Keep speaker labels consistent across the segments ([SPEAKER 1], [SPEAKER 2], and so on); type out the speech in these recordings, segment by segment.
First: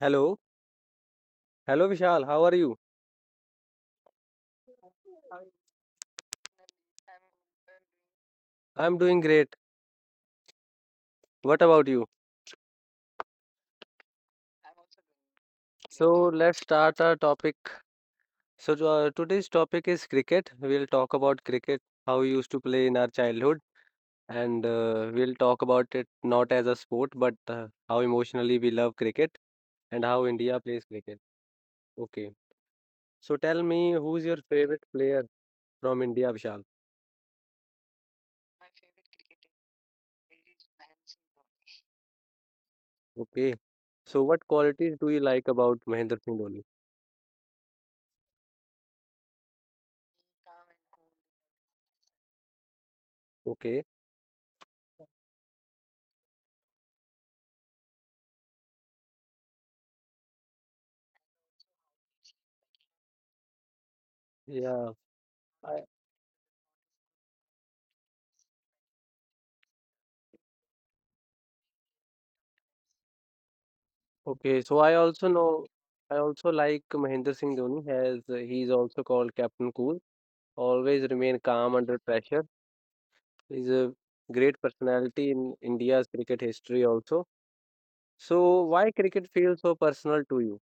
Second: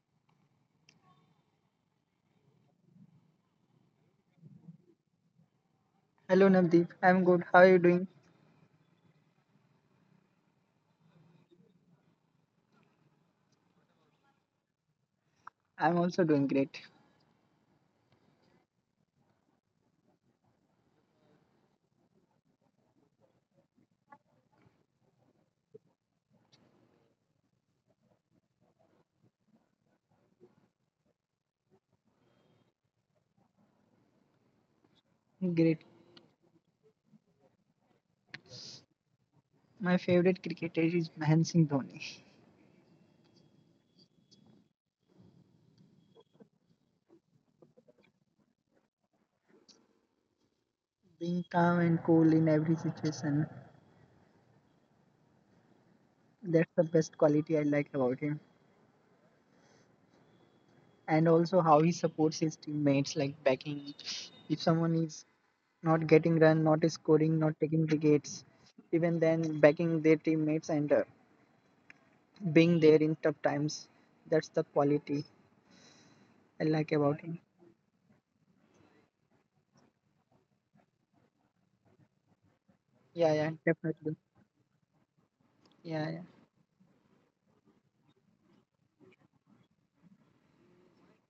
[SPEAKER 1] Hello. Hello, Vishal. How are you?
[SPEAKER 2] Hello Navdeep, I'm good. How are you doing?
[SPEAKER 1] I'm doing great. What about you?
[SPEAKER 2] I'm also doing great.
[SPEAKER 1] So, let's start our topic. So today's topic is cricket. We'll talk about cricket, how we used to play in our childhood, and we'll talk about it not as a sport, but how emotionally we love cricket and how India plays cricket. Okay. So, tell me who's your favorite player
[SPEAKER 2] Great.
[SPEAKER 1] from India, Vishal?
[SPEAKER 2] My favorite cricketer is Mahan Singh Dhoni.
[SPEAKER 1] Okay. So, what qualities do you like about Mahendra Singh Dhoni?
[SPEAKER 2] Being calm and cool in every situation,
[SPEAKER 1] Okay.
[SPEAKER 2] that's the best quality I like about him. And also how he supports his teammates, like backing. If someone is
[SPEAKER 1] Yeah.
[SPEAKER 2] not getting run, not scoring, not taking wickets, even then backing their teammates and being there in tough times, that's the
[SPEAKER 1] Okay, so
[SPEAKER 2] quality
[SPEAKER 1] I also know, I
[SPEAKER 2] I
[SPEAKER 1] also
[SPEAKER 2] like
[SPEAKER 1] like
[SPEAKER 2] about him.
[SPEAKER 1] Mahendra Singh Dhoni as he is also called Captain Cool. Always remain calm under pressure.
[SPEAKER 2] Yeah, yeah,
[SPEAKER 1] He's
[SPEAKER 2] definitely.
[SPEAKER 1] a great personality in
[SPEAKER 2] Yeah, yeah.
[SPEAKER 1] India's cricket history also. So why cricket feels so personal to you?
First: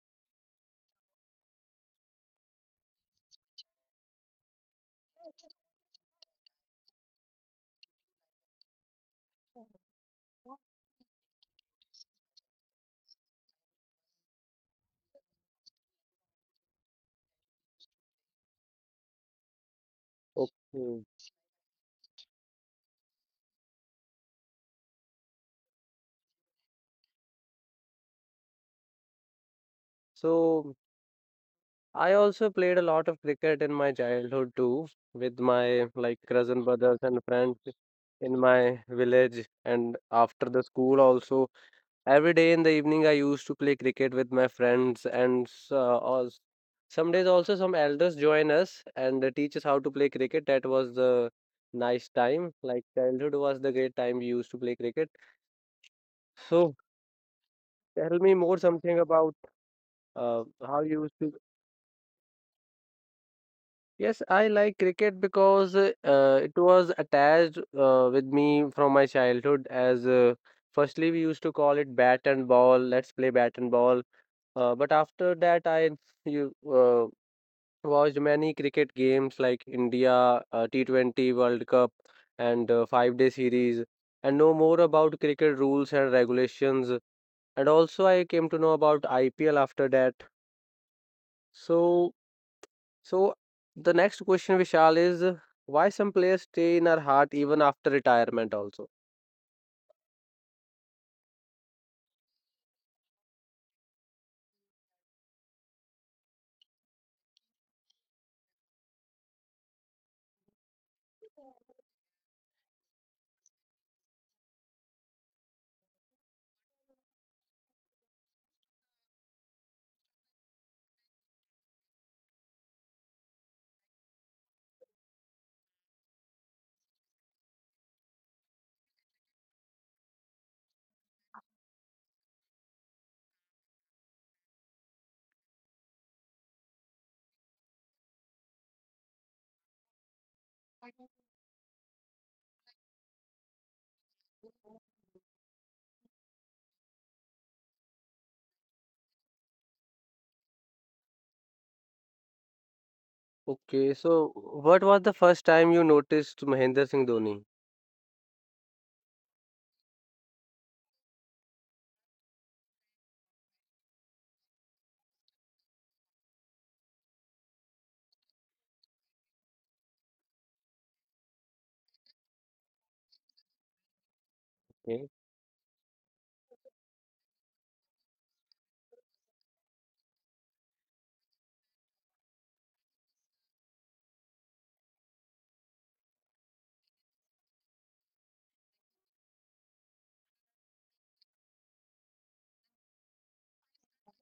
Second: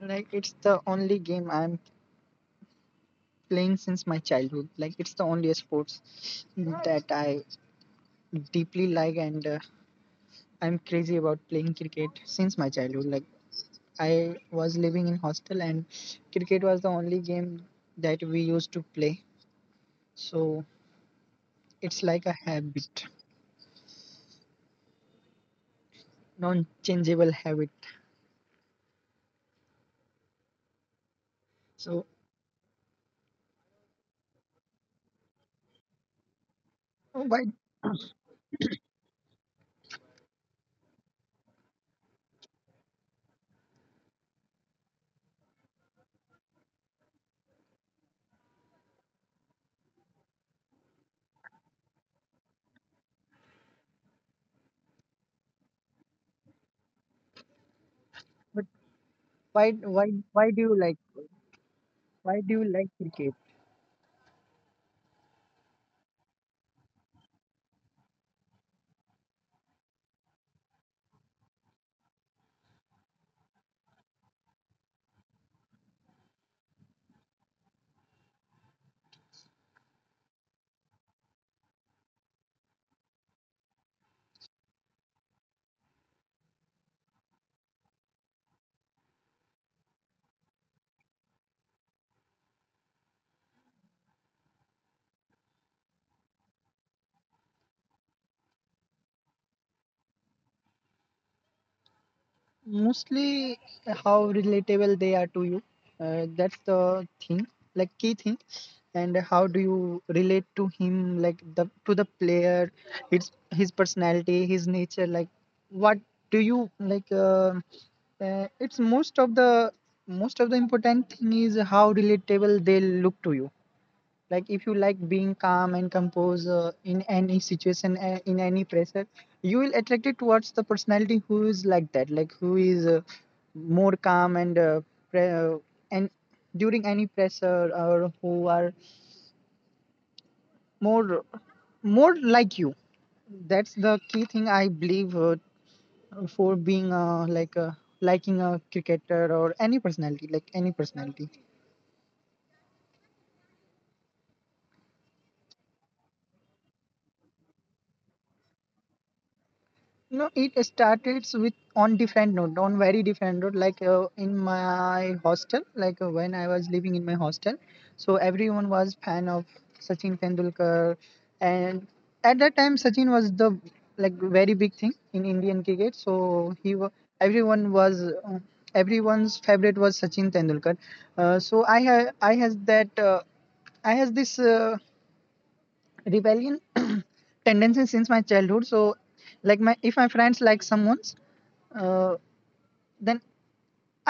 [SPEAKER 2] Like it's the only game I'm playing since my childhood. Like it's the only sports that I deeply like, and I'm crazy about playing cricket since my childhood. Like I was living in hostel, and cricket was the only game that we used to play. So
[SPEAKER 1] Okay.
[SPEAKER 2] it's like a habit, non-changeable habit.
[SPEAKER 1] So
[SPEAKER 2] So
[SPEAKER 1] I also played a lot of cricket in my childhood too, with my like cousin brothers and
[SPEAKER 2] why,
[SPEAKER 1] friends in my village and after the school also. Every day in the evening, I used to play cricket with my friends, and some days also some elders join us and teach us how to play cricket. That was the nice time. Like childhood was the great time we used to play cricket. So tell me more
[SPEAKER 2] but
[SPEAKER 1] something about
[SPEAKER 2] why, why, why do
[SPEAKER 1] how
[SPEAKER 2] you
[SPEAKER 1] you used
[SPEAKER 2] like?
[SPEAKER 1] to.
[SPEAKER 2] Why do you like cricket?
[SPEAKER 1] Yes, I like cricket because it was attached with me from my childhood. As firstly, we used to call it bat and ball. Let's play bat and ball. But after that, I you uh, watched many cricket games like India T20 World Cup and 5 day series, and know more about cricket rules and regulations. And also, I came to know about IPL after that. So so the next question, Vishal, is why some players stay in our heart even after retirement also?
[SPEAKER 2] Mostly how relatable they are to you, that's the thing, like key thing. And how do you relate to him, like the to the player? It's his personality, his nature. Like what do you like, it's most of the important thing is how relatable they look to you. Like if you like being calm and composed, in any situation, in any pressure, you will attract it towards the personality who is like that, like who is more calm and pre- uh, and during any pressure, or who are more, more like you. That's the key thing I believe, for being, liking a cricketer or any personality, like any personality.
[SPEAKER 1] Okay, so what was the first time you noticed Mahendra Singh Dhoni?
[SPEAKER 2] No, it started with on different note, on very different note. Like in my hostel, like when I was living in my hostel, so everyone was fan of Sachin Tendulkar, and at that time Sachin was the, like,
[SPEAKER 1] Okay.
[SPEAKER 2] very big thing in Indian cricket. Everyone was everyone's favorite was Sachin Tendulkar. I has that, I has this. Rebellion tendency since my childhood. So like my, if my friends like someone's, uh, then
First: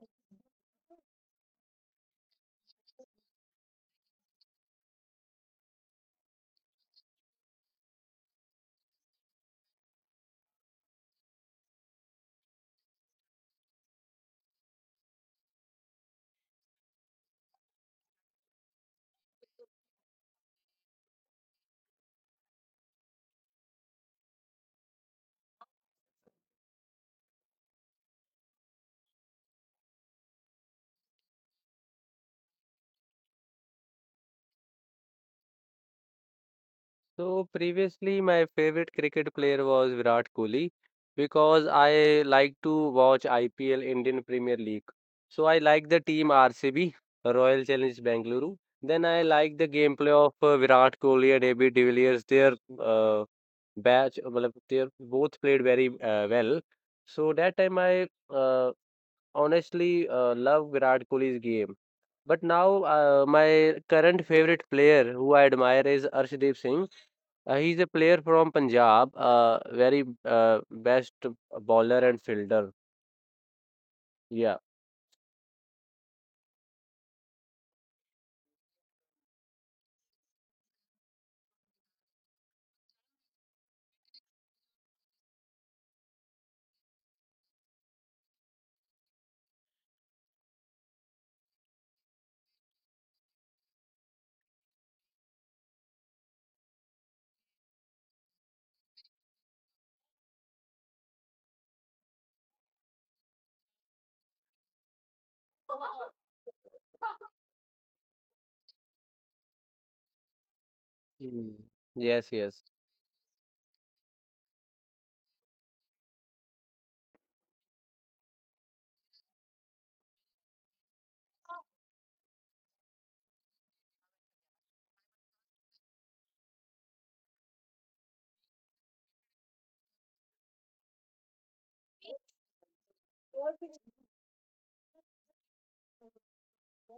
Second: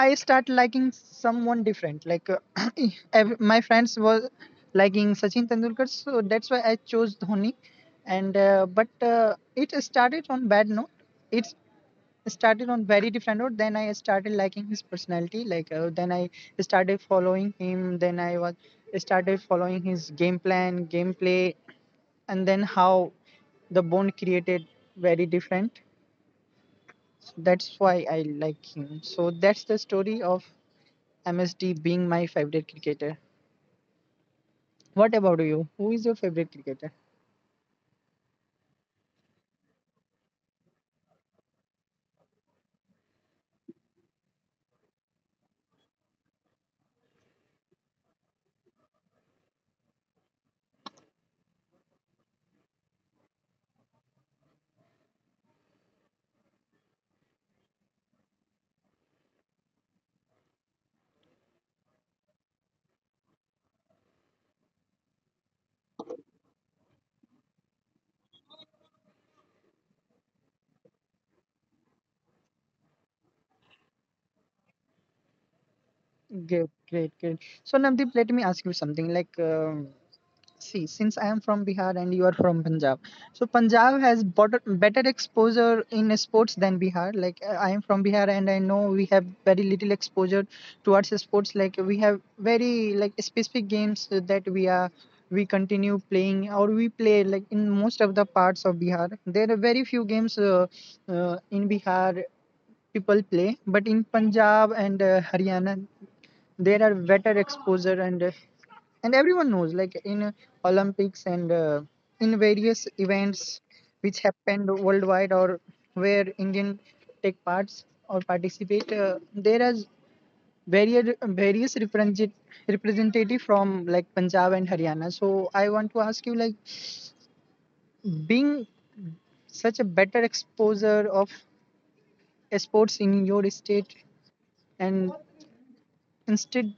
[SPEAKER 2] I start liking someone different. Like my friends was liking Sachin Tendulkar, so that's why I chose Dhoni. And uh, but uh, it started on bad note. It started on very different note. Then I started liking his personality. Like then I started following him. Then I was started following his game plan, gameplay, and then how the bond created, very different. So that's why I like him. So that's the story of MSD being my favorite cricketer. What about you? Who is your favorite cricketer?
[SPEAKER 1] So previously, my favorite cricket player was Virat Kohli because I like to watch IPL, Indian Premier League. So I like the team RCB, Royal Challenge Bengaluru. Then I like the gameplay of Virat Kohli and AB de Villiers. Their uh, batch, matlab they both played very well. So that time I honestly love Virat Kohli's game. But now my current favorite player who I admire is Arshdeep Singh. He's a player from Punjab, very best bowler and fielder. Yeah.
[SPEAKER 2] Great, great, great. So Navdeep, let me ask you something. Like, see, since I am from Bihar and you are from Punjab, so Punjab has better exposure in sports than Bihar. Like I am from Bihar and I know we have very little exposure towards sports. Like we have very, like, specific games that we are, we continue playing, or we play, like, in most of the parts of Bihar. There are very few games, in Bihar people play, but in Punjab and Haryana there are better exposure, and everyone knows, like, in olympics
[SPEAKER 1] Hmm.
[SPEAKER 2] and
[SPEAKER 1] Yes,
[SPEAKER 2] in
[SPEAKER 1] yes.
[SPEAKER 2] various events which happened worldwide, or where Indian take parts or participate, there are various representative from like Punjab and Haryana. So I want to ask you, like, being such a better exposure of sports in your state, and instead,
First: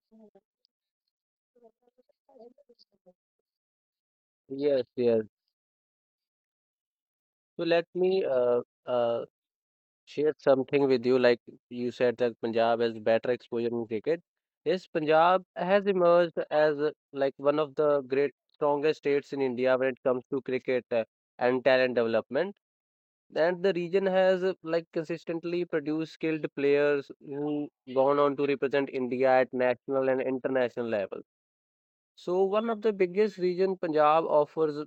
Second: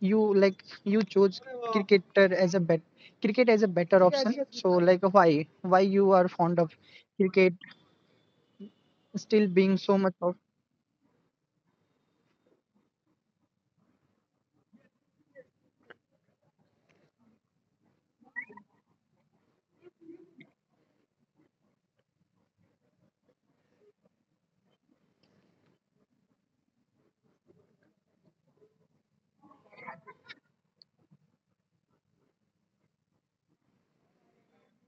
[SPEAKER 2] you like, you chose cricketer as a bet cricket as a better option. So
[SPEAKER 1] Yes,
[SPEAKER 2] like,
[SPEAKER 1] yes.
[SPEAKER 2] why you are fond of cricket
[SPEAKER 1] So let me
[SPEAKER 2] still being so much of?
[SPEAKER 1] share something with you, like you said that Punjab has better exposure in cricket. Yes, Punjab has emerged as like one of the great strongest states in India when it comes to cricket, and talent development. And the region has like consistently produced skilled players who gone on to represent India at national and international level. So one of the biggest reason Punjab offers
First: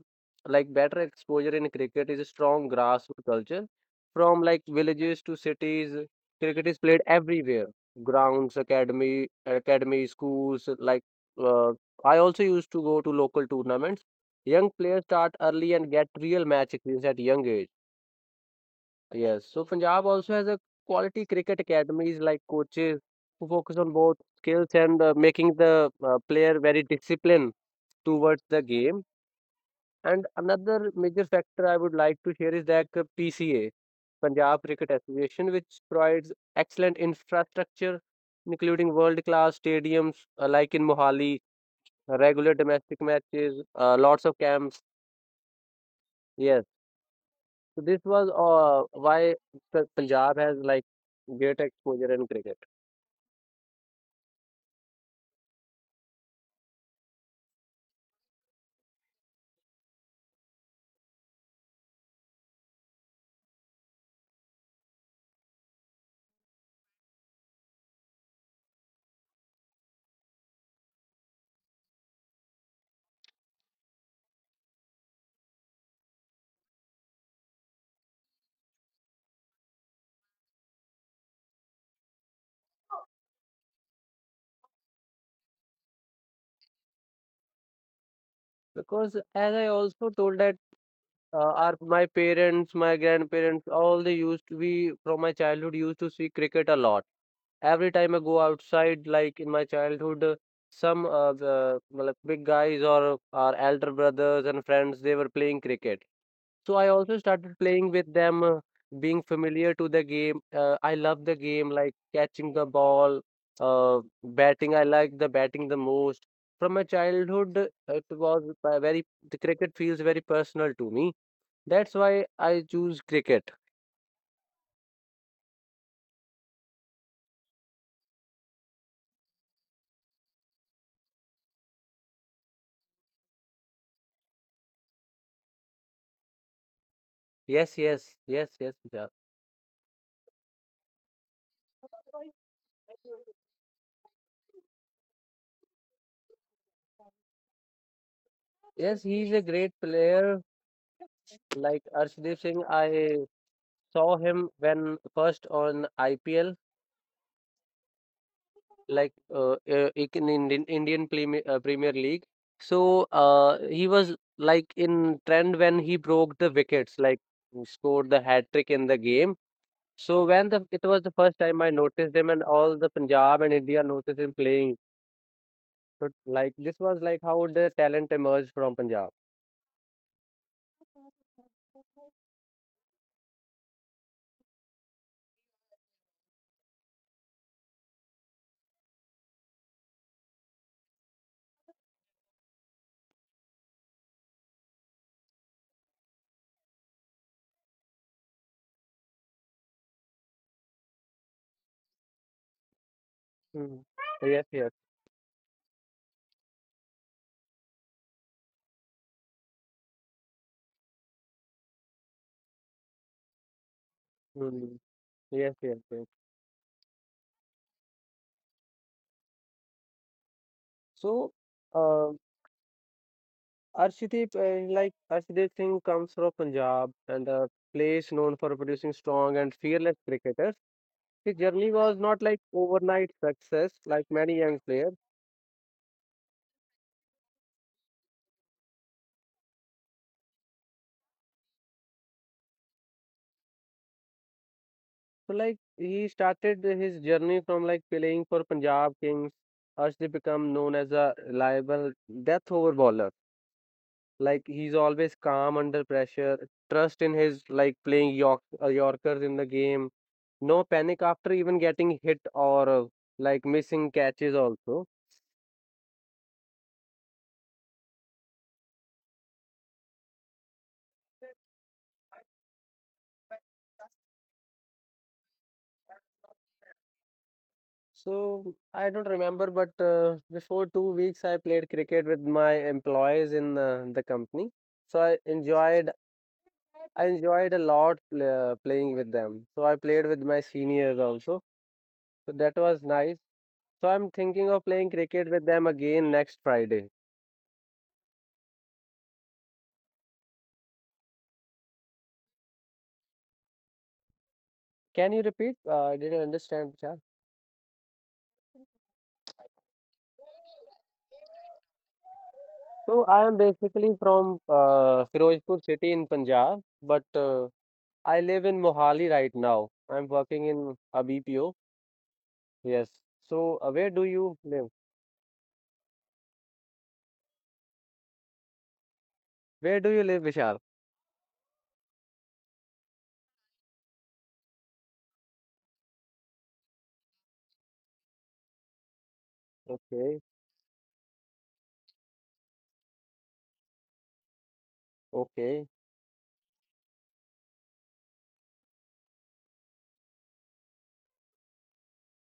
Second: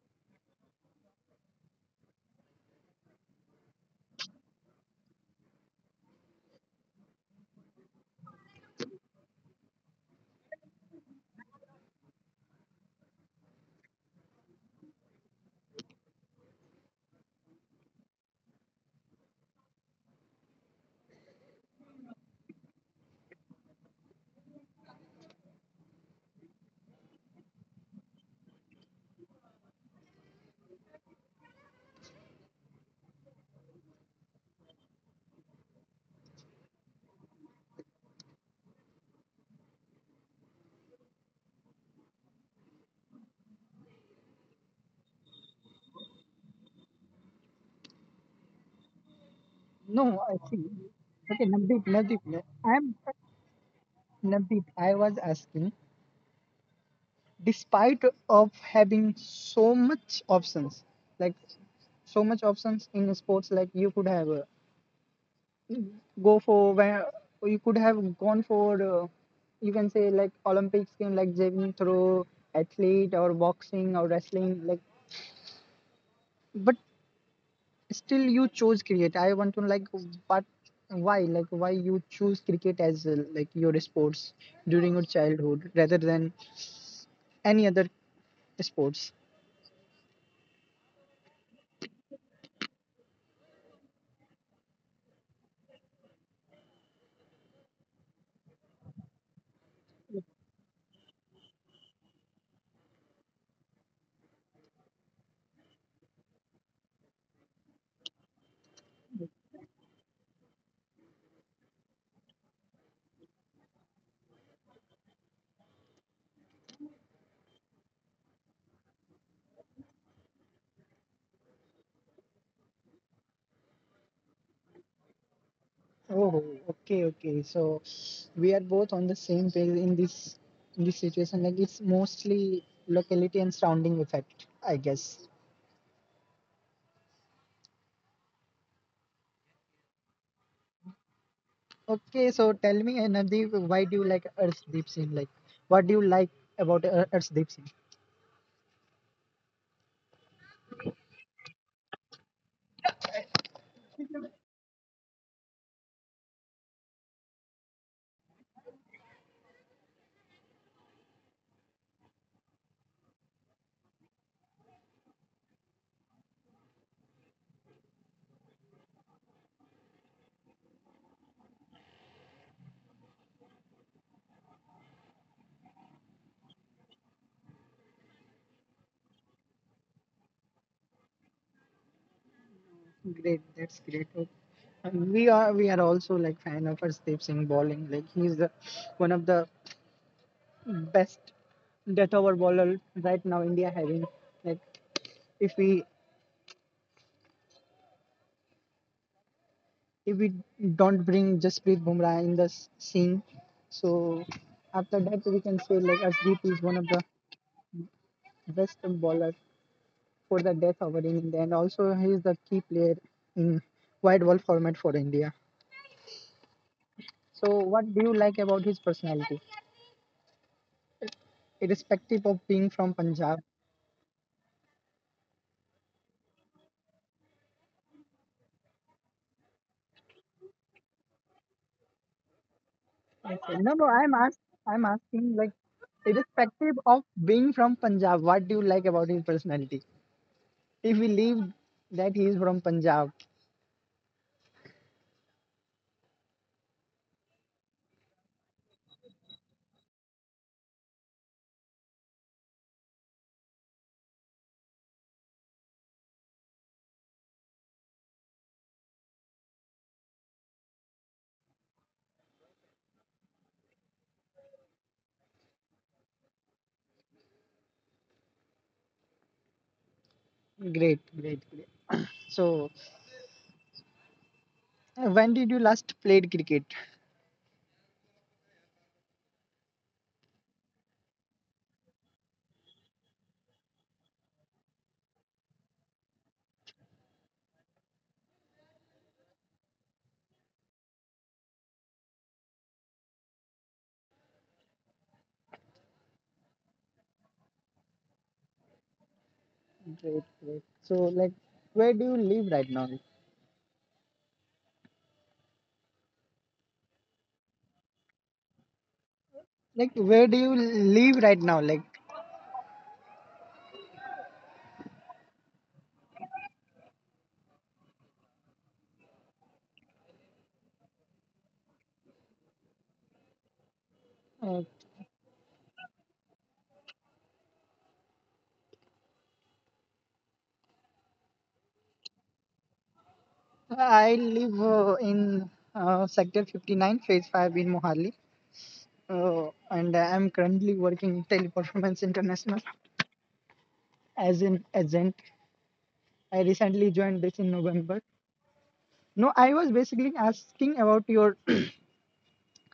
[SPEAKER 1] like better exposure in cricket is a strong grassroots culture. From like villages to cities, cricket is played everywhere. Grounds, academy, schools. Like uh, I also used to go to local tournaments. Young players start early and get real match experience at young age. Yes, so Punjab also has a quality cricket academies like coaches who focus on both skills and making the player very disciplined towards the game. And another major factor I would like to share is that PCA, Punjab Cricket Association, which provides excellent infrastructure, including world-class stadiums like in Mohali, regular domestic matches, lots of camps. Yes. So this was why the
[SPEAKER 2] No,
[SPEAKER 1] Punjab
[SPEAKER 2] I
[SPEAKER 1] has
[SPEAKER 2] see.
[SPEAKER 1] like great
[SPEAKER 2] Okay, Navdeep
[SPEAKER 1] exposure in
[SPEAKER 2] Navdeep
[SPEAKER 1] cricket
[SPEAKER 2] I'm, Navdeep, I was asking despite of having so much options, like so much options in sports. Like you could have, go for where you could have gone for, you can say like olympics game like javelin throw athlete, or boxing or wrestling, like. But still you chose cricket. I want to, like, but why, like, why you choose cricket as like your sports during your childhood rather than any other
[SPEAKER 1] because
[SPEAKER 2] sports?
[SPEAKER 1] as I also told that our my parents, my grandparents, all they used to be from my childhood used to see cricket a lot. Every time I go outside, like in my childhood, some the well, big guys or our elder brothers and friends they were playing cricket. So I also started playing with them, being familiar to the game. I love the game, like catching the ball, batting. I like the batting the most. From my childhood, it was the cricket feels very personal to me. That's why I choose cricket.
[SPEAKER 2] Oh, okay, okay. So we are both on the same page in this, in this situation. Like it's mostly locality and surrounding effect, I guess.
[SPEAKER 1] Yes, yes, yes, yes, Vishal.
[SPEAKER 2] Okay, so tell me, Navdeep, why do you like Arshdeep Singh? Like, what do you like about Arshdeep Singh?
[SPEAKER 1] Yes, he's a great player. Like Arshdeep Singh, I saw him when first on IPL, in Indian Premier, Premier League. So he was like in trend when he broke the wickets, like he scored the hat trick in the game. So when the it was the first time I noticed him, and all the Punjab and India noticed him playing. So like this was like how the talent emerged from Punjab.
[SPEAKER 2] Great, that's great. Oh, and we are also like fan of Arshdeep Singh bowling. Like, he's the one of the best death over bowler right now. India having, like, if we if we don't bring Jasprit Bumrah in the scene,
[SPEAKER 1] Mhm. Yes, yes.
[SPEAKER 2] so after that we can say like Arshdeep is one of the best bowler for the death over in India, and also he is the key player in wide
[SPEAKER 1] Mhm.
[SPEAKER 2] world format for
[SPEAKER 1] Yes, yes,
[SPEAKER 2] India.
[SPEAKER 1] yes.
[SPEAKER 2] So, what do you like about his personality,
[SPEAKER 1] So. Uh,
[SPEAKER 2] irrespective of being from Punjab?
[SPEAKER 1] Arshdeep, like Arshdeep Singh comes from Punjab and a place known for producing strong and fearless cricketers. His journey was not like overnight success,
[SPEAKER 2] Okay.
[SPEAKER 1] like
[SPEAKER 2] No, no,
[SPEAKER 1] many
[SPEAKER 2] I'm
[SPEAKER 1] young
[SPEAKER 2] ask,
[SPEAKER 1] players.
[SPEAKER 2] I'm asking, like, irrespective of being from Punjab, what do you like about his personality? If we leave that he is from Punjab.
[SPEAKER 1] So like he started his journey from like playing for Punjab Kings. Arshdeep become known as a reliable death over bowler. Like he's always calm under pressure, trust in his like playing Yorkers in the game, no panic after even getting hit or like missing catches also.
[SPEAKER 2] Great, great, great. So, when did you last played cricket?
[SPEAKER 1] So I don't remember, but before 2 weeks, I played cricket with my employees in the company. So I enjoyed a lot playing with them. So I played with my seniors also. So that was nice. So I'm thinking of playing cricket with them again next Friday.
[SPEAKER 2] Great, great. So, like, where do you live right now?
[SPEAKER 1] Can you repeat? I didn't understand, Chad.
[SPEAKER 2] Like, where do you live right now? Like,
[SPEAKER 1] So I am basically from Firozpur city in Punjab, but I live in Mohali right now. I'm working in a BPO. Yes. So, where do you live?
[SPEAKER 2] Uh,
[SPEAKER 1] Where do you live, Vishal?
[SPEAKER 2] I live in Sector 59, Phase 5 in Mohali, and
[SPEAKER 1] Okay.
[SPEAKER 2] I'm currently working in Teleperformance International as an agent.
[SPEAKER 1] Okay.
[SPEAKER 2] I recently joined this in November. No, I was basically asking about your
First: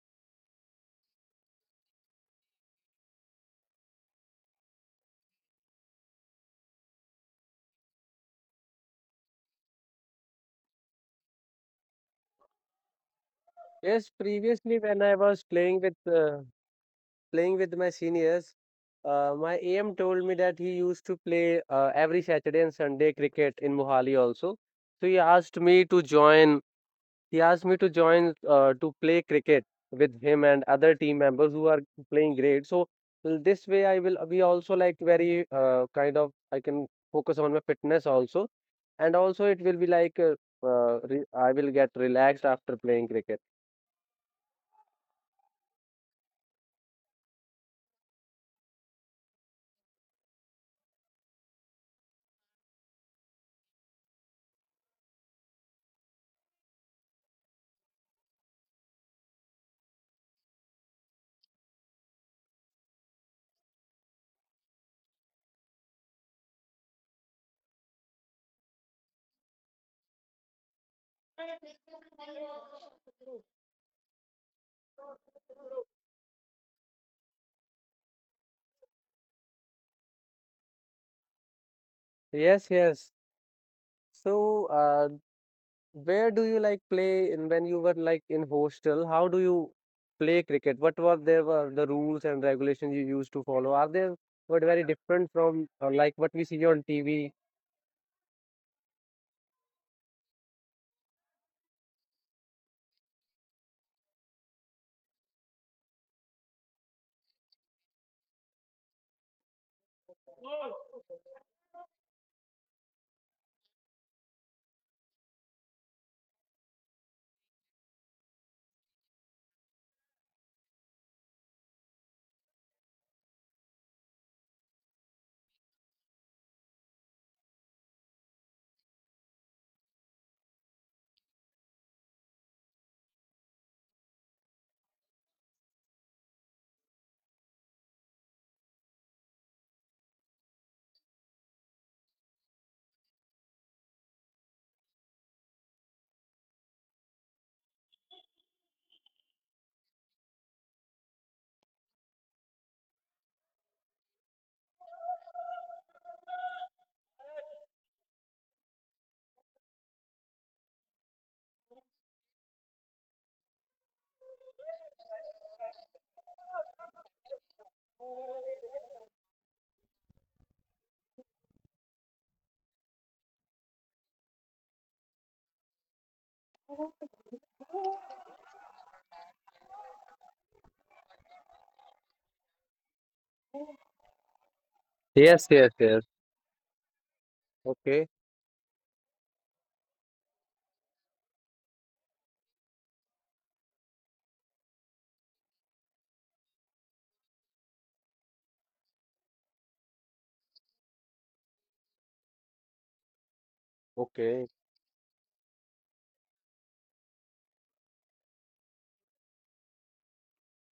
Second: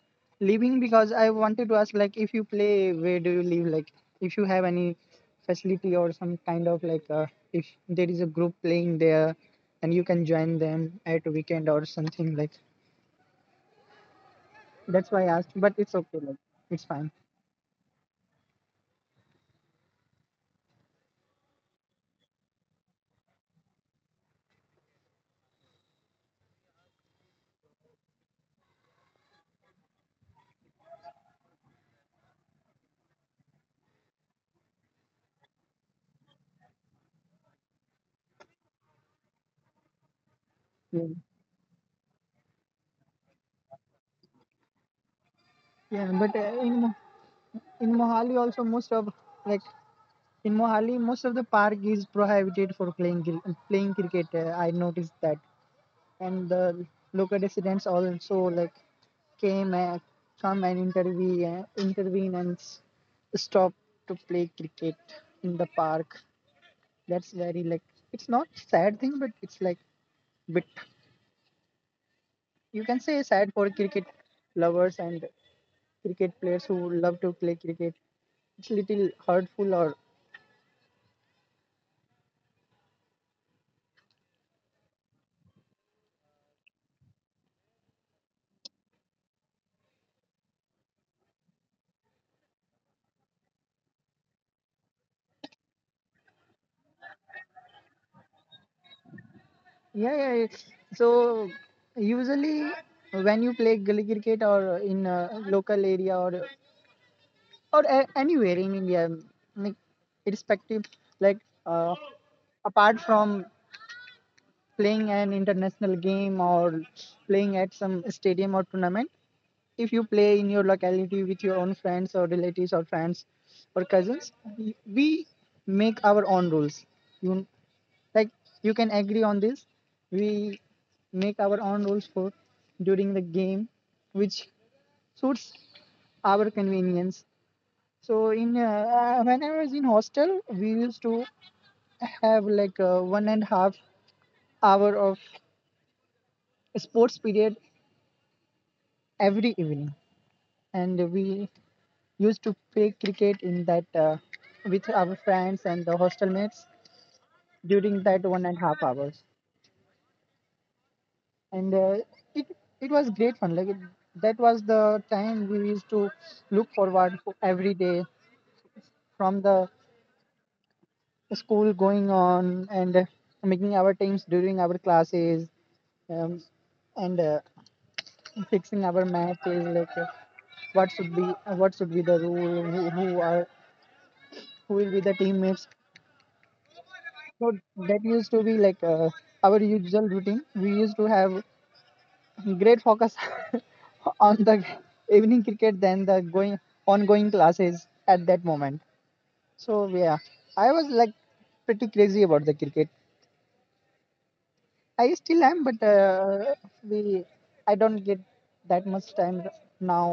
[SPEAKER 2] living, because I wanted to ask, like, if you play, where do you live? Like, if you have any facility or some kind of, like, if there is a group playing there, and you can join them at weekend or something like.
[SPEAKER 1] Yes,
[SPEAKER 2] That's
[SPEAKER 1] previously
[SPEAKER 2] why I
[SPEAKER 1] when
[SPEAKER 2] asked,
[SPEAKER 1] I
[SPEAKER 2] but
[SPEAKER 1] was
[SPEAKER 2] it's
[SPEAKER 1] playing
[SPEAKER 2] okay.
[SPEAKER 1] with
[SPEAKER 2] Like
[SPEAKER 1] uh,
[SPEAKER 2] it's fine.
[SPEAKER 1] playing with my seniors, my AM told me that he used to play every Saturday and Sunday cricket in Mohali also. So he asked me to join He asked me to join to play cricket with him and other team members who are playing great. So this way, I will be also like very kind of I can focus on my fitness also, and also it will be like re
[SPEAKER 2] Yeah,
[SPEAKER 1] I will get relaxed after playing cricket.
[SPEAKER 2] yeah. But in Mohali also, most of, like, in Mohali most of the park is prohibited for playing cricket. I noticed that, and the local residents also like came and come and intervene, intervene and stop to play cricket in the park. That's very like, it's not sad thing, but it's like bit, you can say, sad for cricket lovers and cricket players who love to play cricket. It's little hurtful or,
[SPEAKER 1] Yes, yes. So uh, Where do you like play in when you were like in hostel? How do you play cricket? What were there were the rules and regulations you used to follow? Are they were very different from like what we see on TV?
[SPEAKER 2] yeah, yeah. It's, so usually when you play gully cricket, or in a local area, or anywhere in India, like, irrespective, like, uh, apart from playing an international game, or playing at some stadium or tournament, if you play in your locality with your own friends or relatives or friends or cousins, we make our own rules. You, like, you can agree on this, we make our own rules for, during the game, which suits our convenience. So in when I was in hostel, we used to have like 1.5 hour of sports period every evening, and we used to play cricket in that, with our friends and the hostel mates during that 1.5 hours, and it it was great fun. Like that was the time we used to look forward for every day, from the school going on, and making our teams during our classes, um, and fixing our math is like, what should be the rule, who are, who
[SPEAKER 1] Yes,
[SPEAKER 2] will
[SPEAKER 1] yes,
[SPEAKER 2] be the
[SPEAKER 1] yes.
[SPEAKER 2] teammates.
[SPEAKER 1] Okay,
[SPEAKER 2] So that used to be like, our usual routine. We used to have great focus on the evening cricket than the going, ongoing classes at that moment. So yeah, I was like pretty crazy about the cricket.
[SPEAKER 1] okay.
[SPEAKER 2] I still am, but we I don't get that much time now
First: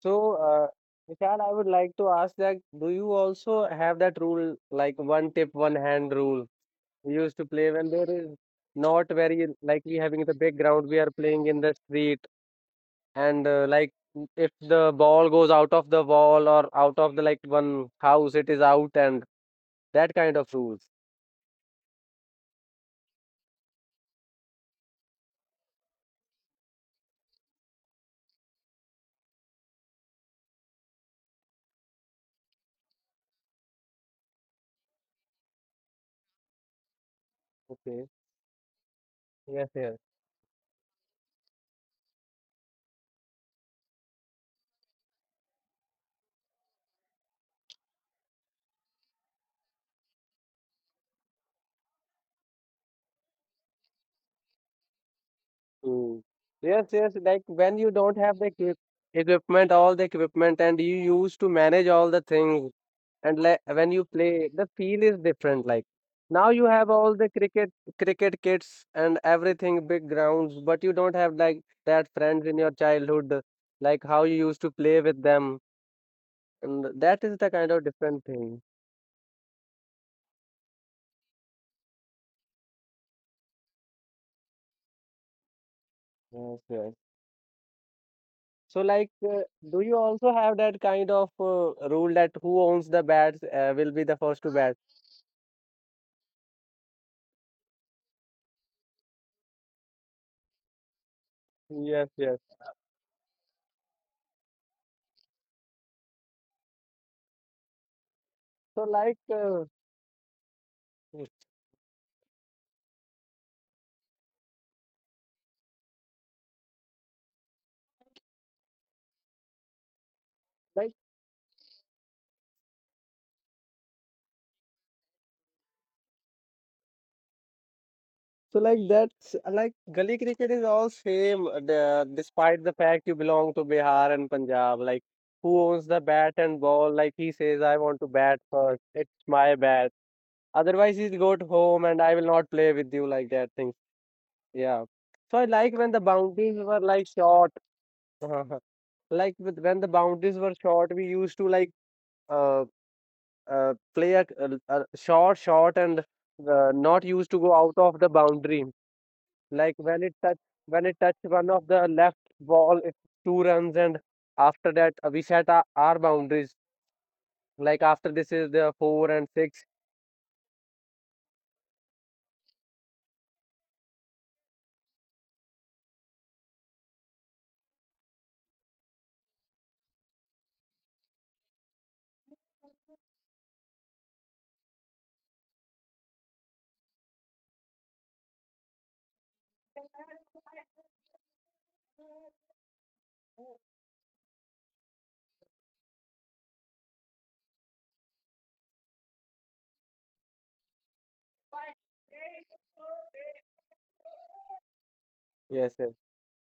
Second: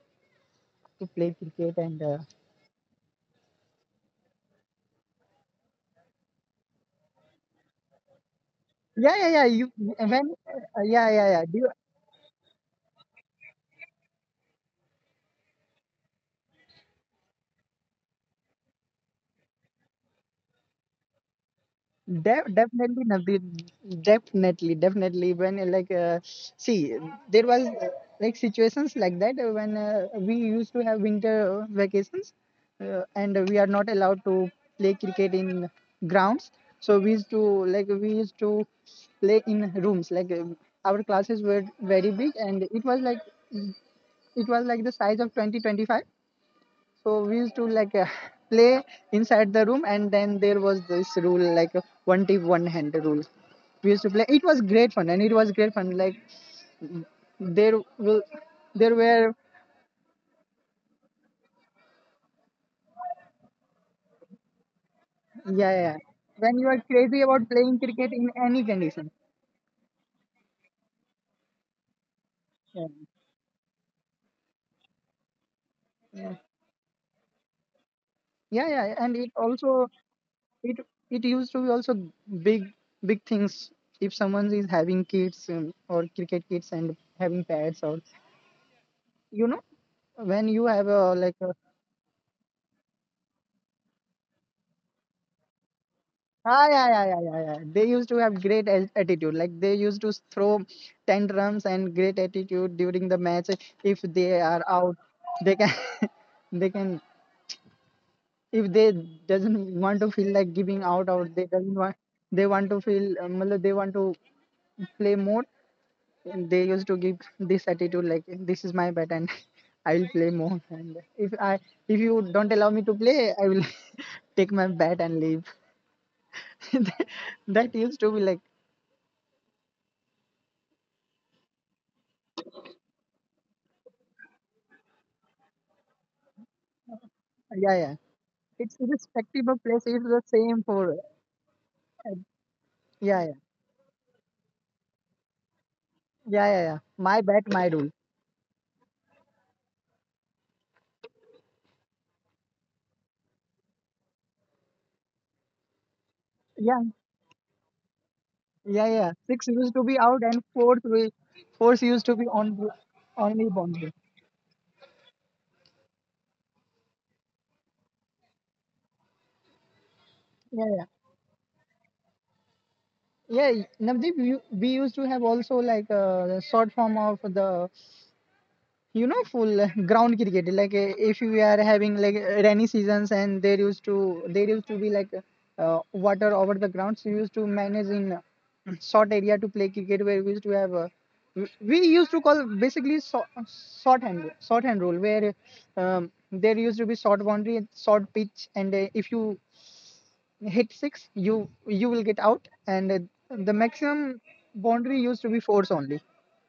[SPEAKER 1] So,
[SPEAKER 2] to play
[SPEAKER 1] Vishal, I would
[SPEAKER 2] cricket,
[SPEAKER 1] like
[SPEAKER 2] and
[SPEAKER 1] to
[SPEAKER 2] uh,
[SPEAKER 1] ask that do you also have that rule, like one tip, one hand rule? We used to play when there is not
[SPEAKER 2] yeah, yeah,
[SPEAKER 1] very
[SPEAKER 2] yeah. You,
[SPEAKER 1] like we having the
[SPEAKER 2] when
[SPEAKER 1] big ground, we are
[SPEAKER 2] yeah, yeah,
[SPEAKER 1] playing
[SPEAKER 2] yeah.
[SPEAKER 1] in
[SPEAKER 2] Do
[SPEAKER 1] the
[SPEAKER 2] you,
[SPEAKER 1] street. And, like, if the ball goes out of the wall or out of the, like, one house, it is out and that kind of rules.
[SPEAKER 2] definitely, Navdeep. Definitely, definitely. When see, there was like situations like that, when we used to have winter vacations, and we are not allowed to play cricket in grounds. So we used to like,
[SPEAKER 1] Okay.
[SPEAKER 2] we used to play
[SPEAKER 1] Yes,
[SPEAKER 2] in
[SPEAKER 1] yes.
[SPEAKER 2] rooms. Like our classes were very big, and it was like, it was like the size of 2025. So we used to like play inside the room, and then there was this rule like, one tip, one hand rule. We used to play. It was great fun, and it was great fun.
[SPEAKER 1] Mm.
[SPEAKER 2] Like,
[SPEAKER 1] Yes, yes.
[SPEAKER 2] mm,
[SPEAKER 1] Like when you
[SPEAKER 2] there
[SPEAKER 1] don't have
[SPEAKER 2] will,
[SPEAKER 1] the equip
[SPEAKER 2] there were,
[SPEAKER 1] equipment, all the equipment, and you used to manage all the things, and like when you play, the feel is different.
[SPEAKER 2] yeah,
[SPEAKER 1] Like
[SPEAKER 2] yeah, yeah.
[SPEAKER 1] now
[SPEAKER 2] When
[SPEAKER 1] you
[SPEAKER 2] you are
[SPEAKER 1] have all
[SPEAKER 2] crazy
[SPEAKER 1] the
[SPEAKER 2] about
[SPEAKER 1] cricket
[SPEAKER 2] playing cricket in
[SPEAKER 1] cricket
[SPEAKER 2] any
[SPEAKER 1] kits
[SPEAKER 2] condition.
[SPEAKER 1] and everything, big grounds, but you don't have like that friends in your
[SPEAKER 2] Yeah,
[SPEAKER 1] childhood, like how you used to play with them.
[SPEAKER 2] yeah,
[SPEAKER 1] And that is the kind of different thing.
[SPEAKER 2] yeah, yeah, and it also, it it used to be also big, big things if someone is having kids, or cricket
[SPEAKER 1] Yes,
[SPEAKER 2] kids and
[SPEAKER 1] yes.
[SPEAKER 2] having pets, or
[SPEAKER 1] So, like,
[SPEAKER 2] you know
[SPEAKER 1] do you
[SPEAKER 2] when
[SPEAKER 1] also
[SPEAKER 2] you
[SPEAKER 1] have
[SPEAKER 2] have
[SPEAKER 1] that
[SPEAKER 2] a, like
[SPEAKER 1] kind
[SPEAKER 2] a,
[SPEAKER 1] of rule that who owns the bats will be the first to bat?
[SPEAKER 2] ah, yeah, yeah, yeah, yeah, yeah. They used to have great attitude. Like they used to throw tantrums and great
[SPEAKER 1] Yes, yes.
[SPEAKER 2] attitude during the match. If they are out, they can, they can. If they
[SPEAKER 1] So, like,
[SPEAKER 2] doesn't want to feel like giving out, or
[SPEAKER 1] mm,
[SPEAKER 2] they doesn't want, they want to feel, matlab they want to play more. And They used to give this attitude like this is my bat and I will play more. And
[SPEAKER 1] like,
[SPEAKER 2] if you don't allow me to play, I will take my bat and leave. That used to be like.
[SPEAKER 1] so like that's like gully cricket is all same. The, despite the fact you belong to Bihar and Punjab, like who owns the bat and ball? Like he
[SPEAKER 2] Yeah,
[SPEAKER 1] says, I
[SPEAKER 2] yeah.
[SPEAKER 1] want to bat
[SPEAKER 2] It's
[SPEAKER 1] first. It's
[SPEAKER 2] irrespective of
[SPEAKER 1] my
[SPEAKER 2] place. It's
[SPEAKER 1] bat.
[SPEAKER 2] the same for.
[SPEAKER 1] Otherwise, he'll go to home
[SPEAKER 2] uh,
[SPEAKER 1] and I will not play with you
[SPEAKER 2] Yeah, yeah,
[SPEAKER 1] like that thing. Yeah. So I like when the
[SPEAKER 2] yeah, yeah,
[SPEAKER 1] boundaries
[SPEAKER 2] yeah.
[SPEAKER 1] were like
[SPEAKER 2] My bat,
[SPEAKER 1] short.
[SPEAKER 2] my rule.
[SPEAKER 1] Like with, when the boundaries were short, we used to like uh, play a short and
[SPEAKER 2] Yeah,
[SPEAKER 1] not used to go out of the boundary.
[SPEAKER 2] yeah, yeah. Six used
[SPEAKER 1] Like
[SPEAKER 2] to be out and
[SPEAKER 1] when it touched one of
[SPEAKER 2] fourth
[SPEAKER 1] the
[SPEAKER 2] used to
[SPEAKER 1] left
[SPEAKER 2] be on
[SPEAKER 1] wall, it two
[SPEAKER 2] only
[SPEAKER 1] runs
[SPEAKER 2] boundary.
[SPEAKER 1] and after that we set our boundaries. Like after this is the four and six.
[SPEAKER 2] Yeah, yeah, yeah. Navdeep, we used to have also like a short form of the you know full ground cricket like if we are having like rainy seasons and there used to be like water over the ground, so we used to manage in short area to play cricket where we used to have we used to call basically so, short hand rule where there used to be short boundary and short pitch, and if you hit six you will get out, and the maximum boundary used to be
[SPEAKER 1] Yes,
[SPEAKER 2] fours
[SPEAKER 1] yes.
[SPEAKER 2] only,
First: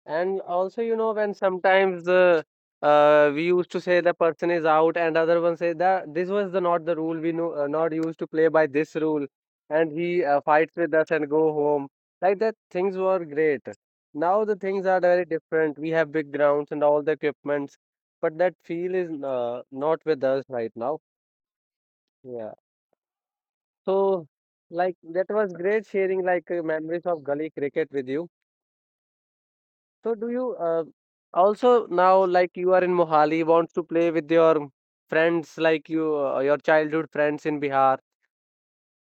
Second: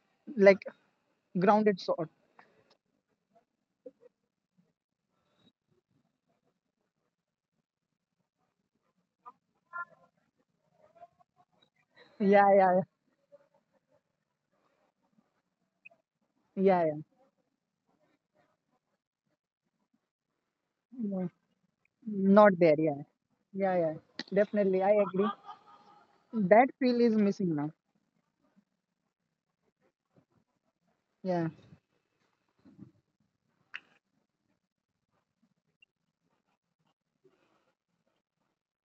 [SPEAKER 1] And
[SPEAKER 2] like
[SPEAKER 1] also, you know, when
[SPEAKER 2] grounded
[SPEAKER 1] sometimes
[SPEAKER 2] short.
[SPEAKER 1] the we used to say the person is out, and other one say that this was the not the rule. We know not used to play by this rule, and he fights with us and go home. Like
[SPEAKER 2] Yeah,
[SPEAKER 1] that,
[SPEAKER 2] yeah,
[SPEAKER 1] things were great. Now the things are very different. We have big grounds
[SPEAKER 2] yeah,
[SPEAKER 1] and
[SPEAKER 2] yeah.
[SPEAKER 1] all the equipments, but that feel is not with us right now.
[SPEAKER 2] No,
[SPEAKER 1] Yeah.
[SPEAKER 2] not there. Yeah, yeah, yeah.
[SPEAKER 1] So,
[SPEAKER 2] Definitely, I
[SPEAKER 1] like that
[SPEAKER 2] agree.
[SPEAKER 1] was great sharing like
[SPEAKER 2] That
[SPEAKER 1] memories
[SPEAKER 2] feel is
[SPEAKER 1] of gully
[SPEAKER 2] missing now.
[SPEAKER 1] cricket with you. So do you
[SPEAKER 2] Yeah,
[SPEAKER 1] also now, like, you are in Mohali, wants to play with your friends, like, you your childhood friends in Bihar,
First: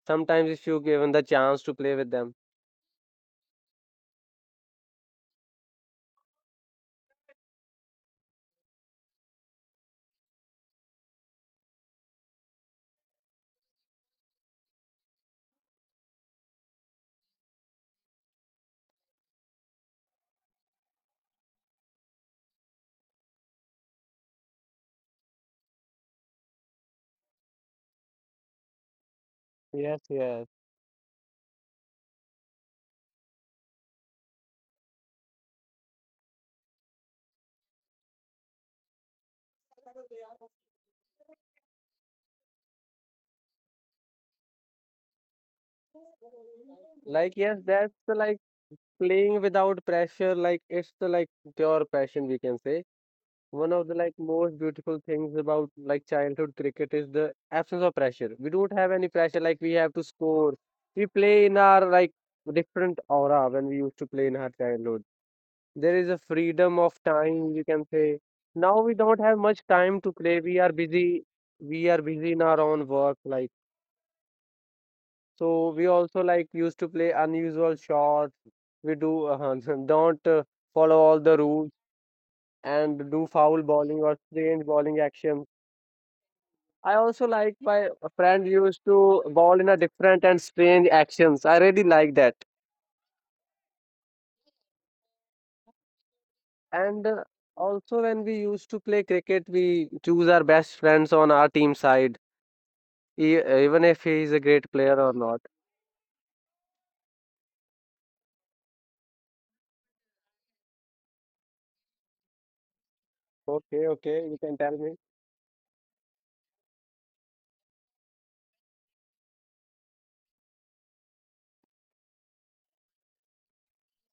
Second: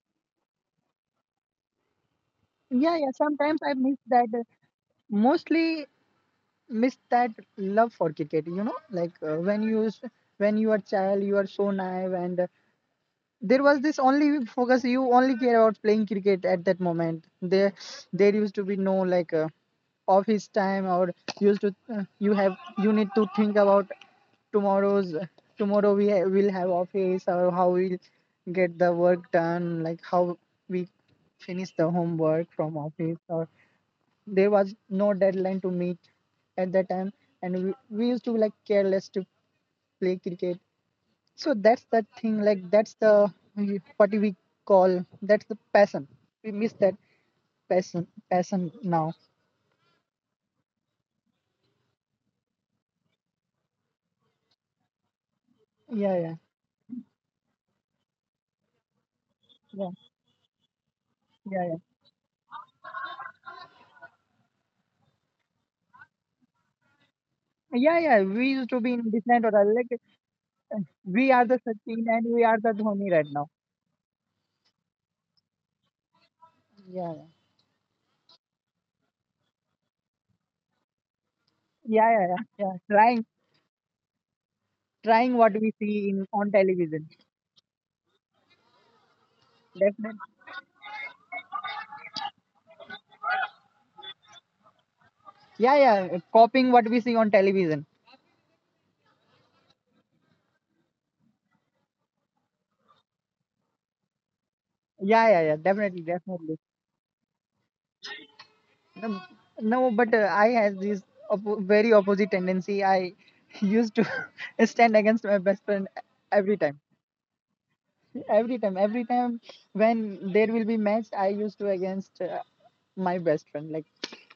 [SPEAKER 1] sometimes if you given the chance to play with them.
[SPEAKER 2] yeah, yeah. Sometimes I miss that. Mostly miss that love for cricket. You know, like when you are child, you are so naive and there was this only focus, you only care about playing cricket at that moment. There used to be no like office time or used to you have you need to think about tomorrow's tomorrow will have office, or how we'll get the work done, like how
[SPEAKER 1] Yes, yes.
[SPEAKER 2] we finish the homework from office, or there was no deadline to meet at that time, and we used to be like careless to play cricket. So that's the thing, like that's the what we call, that's the passion. We miss that
[SPEAKER 1] Like, yes,
[SPEAKER 2] passion,
[SPEAKER 1] that's the, like,
[SPEAKER 2] now.
[SPEAKER 1] playing without pressure, like it's the, like, pure passion, we can say. One of the, like, most beautiful things about,
[SPEAKER 2] Yeah, yeah,
[SPEAKER 1] like, childhood cricket is the absence of pressure. We don't have any pressure,
[SPEAKER 2] yeah,
[SPEAKER 1] like we have to score. We
[SPEAKER 2] yeah, yeah.
[SPEAKER 1] play in our, like, different aura when we used to play in our childhood. There is a freedom of
[SPEAKER 2] Yeah,
[SPEAKER 1] time,
[SPEAKER 2] yeah.
[SPEAKER 1] you can
[SPEAKER 2] We
[SPEAKER 1] say.
[SPEAKER 2] used to be in
[SPEAKER 1] Now
[SPEAKER 2] different
[SPEAKER 1] we
[SPEAKER 2] or
[SPEAKER 1] don't
[SPEAKER 2] like
[SPEAKER 1] have much time to
[SPEAKER 2] uh,
[SPEAKER 1] play. We are
[SPEAKER 2] we are the
[SPEAKER 1] busy.
[SPEAKER 2] Sachin and
[SPEAKER 1] We
[SPEAKER 2] we
[SPEAKER 1] are
[SPEAKER 2] are the
[SPEAKER 1] busy in
[SPEAKER 2] Dhoni
[SPEAKER 1] our
[SPEAKER 2] right
[SPEAKER 1] own
[SPEAKER 2] now.
[SPEAKER 1] work, like. So we also, like, used
[SPEAKER 2] Yeah,
[SPEAKER 1] to play unusual shots. We do don't follow all the rules
[SPEAKER 2] yeah, yeah, yeah, yeah, yeah. Trying,
[SPEAKER 1] and do foul bowling or strange bowling
[SPEAKER 2] trying what
[SPEAKER 1] actions.
[SPEAKER 2] we see in on
[SPEAKER 1] I
[SPEAKER 2] television.
[SPEAKER 1] also, like, my friend used to bowl in a
[SPEAKER 2] Definitely.
[SPEAKER 1] different and strange actions. I really like that.
[SPEAKER 2] Yeah, yeah. Copying what we see
[SPEAKER 1] And
[SPEAKER 2] on television.
[SPEAKER 1] Also, when we used to play cricket, we choose our best friends on our team side, E even if he is a great player or
[SPEAKER 2] Yeah, yeah,
[SPEAKER 1] not.
[SPEAKER 2] yeah. Definitely, definitely. No, no, but I has this oppo very opposite tendency. I
[SPEAKER 1] Okay,
[SPEAKER 2] used to
[SPEAKER 1] okay, you can tell me.
[SPEAKER 2] stand against my best friend every time. Every time, every time when there will be match, I used to against my best friend. Like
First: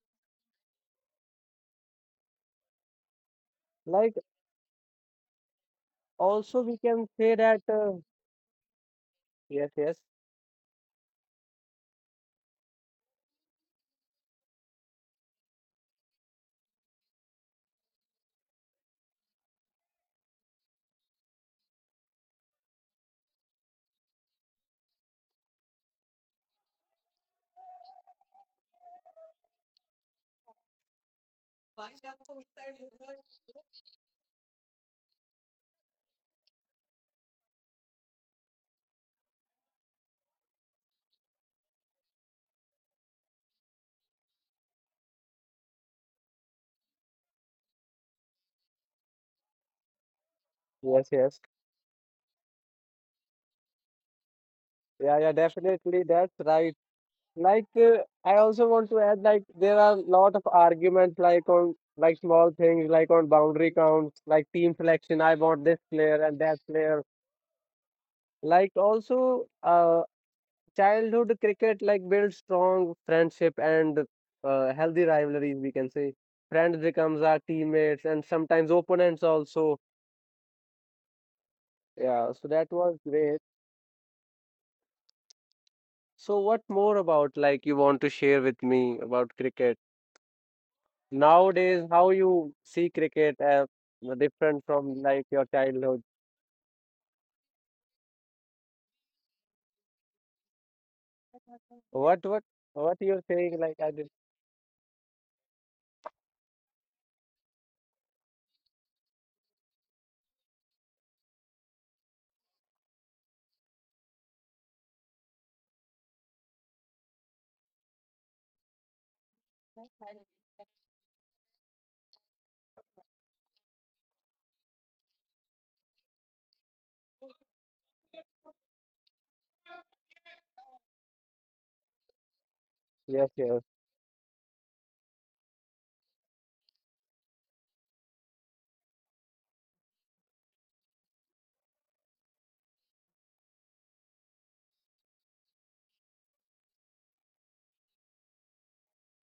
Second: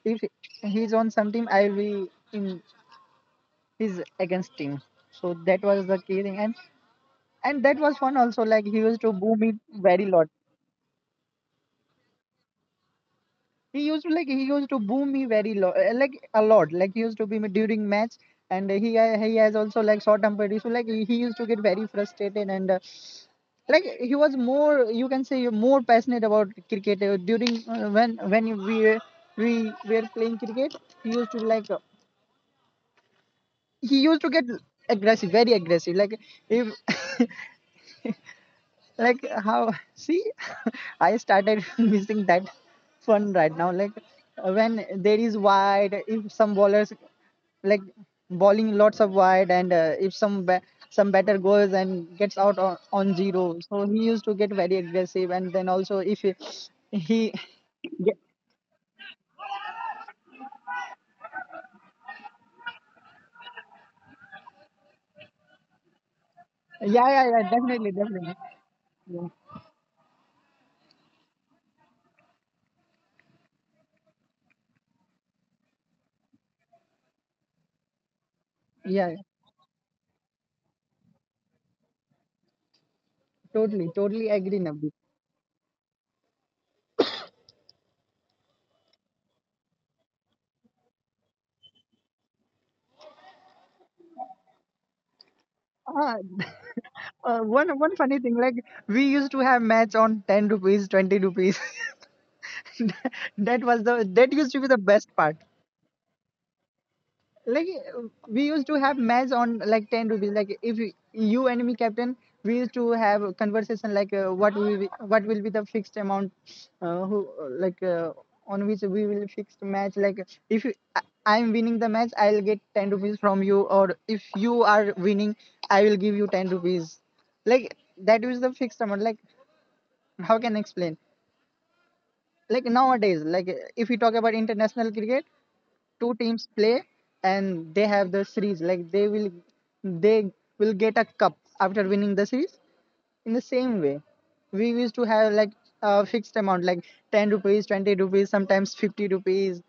[SPEAKER 2] if he's on some team, I will be in his
[SPEAKER 1] Like,
[SPEAKER 2] against team. So that was the key thing, and
[SPEAKER 1] also we can say that,
[SPEAKER 2] that was fun also. Like he used to boo me
[SPEAKER 1] yes, yes,
[SPEAKER 2] very lot. He used to like he used to boom me very like a lot, like he used to be me during match. And he has also like short temper issue, like he used to get very frustrated and like he was more, you can say more passionate about cricket during when we were playing cricket. He used to like he used to get aggressive, very aggressive, like if like how see I started missing that fun right now, like when there is wide, if some bowlers like bowling lots of wide, and if some
[SPEAKER 1] yes,
[SPEAKER 2] batter
[SPEAKER 1] yes.
[SPEAKER 2] goes and gets out on zero, so he used to get very aggressive.
[SPEAKER 1] Yeah, yeah,
[SPEAKER 2] And then also if
[SPEAKER 1] definitely,
[SPEAKER 2] he,
[SPEAKER 1] that's right.
[SPEAKER 2] he.
[SPEAKER 1] Like,
[SPEAKER 2] Yeah,
[SPEAKER 1] I also want to add, like, there are a lot of arguments, like on, like, small things, like on boundary counts, like team selection. I want this player and that
[SPEAKER 2] yeah,
[SPEAKER 1] player.
[SPEAKER 2] yeah, yeah, definitely, definitely.
[SPEAKER 1] Like,
[SPEAKER 2] Yeah,
[SPEAKER 1] also, childhood cricket, like, builds strong friendship and healthy rivalries, we can say. Friends becomes our teammates and sometimes
[SPEAKER 2] yeah,
[SPEAKER 1] opponents also. Yeah, so that was great.
[SPEAKER 2] totally, totally agree now.
[SPEAKER 1] So, what more about, like, you want to share with me about cricket? Nowadays, how you see cricket as different from, like, your
[SPEAKER 2] Ah,
[SPEAKER 1] childhood?
[SPEAKER 2] one, one funny thing, like we used to have match on ten rupees, 20 rupees.
[SPEAKER 1] What what you're saying, like, I did.
[SPEAKER 2] That used to be the best part, like uh, we used to have match on like 10 rupees. Like if you and me captain, we used to have a conversation like what will be the fixed amount, who like on which we will fix the match. Like if you, I, I'm winning the match, I'll get 10 rupees from you, or if you are winning, I will give you 10 rupees. Like that is the fixed amount. Like how can I explain, like nowadays, like
[SPEAKER 1] Yes, yes.
[SPEAKER 2] if we talk about international cricket, two teams play and they have the series, like they will get a cup after winning the series. In the same way, we used to have like a fixed amount, like 10 rupees, 20 rupees, sometimes 50 rupees.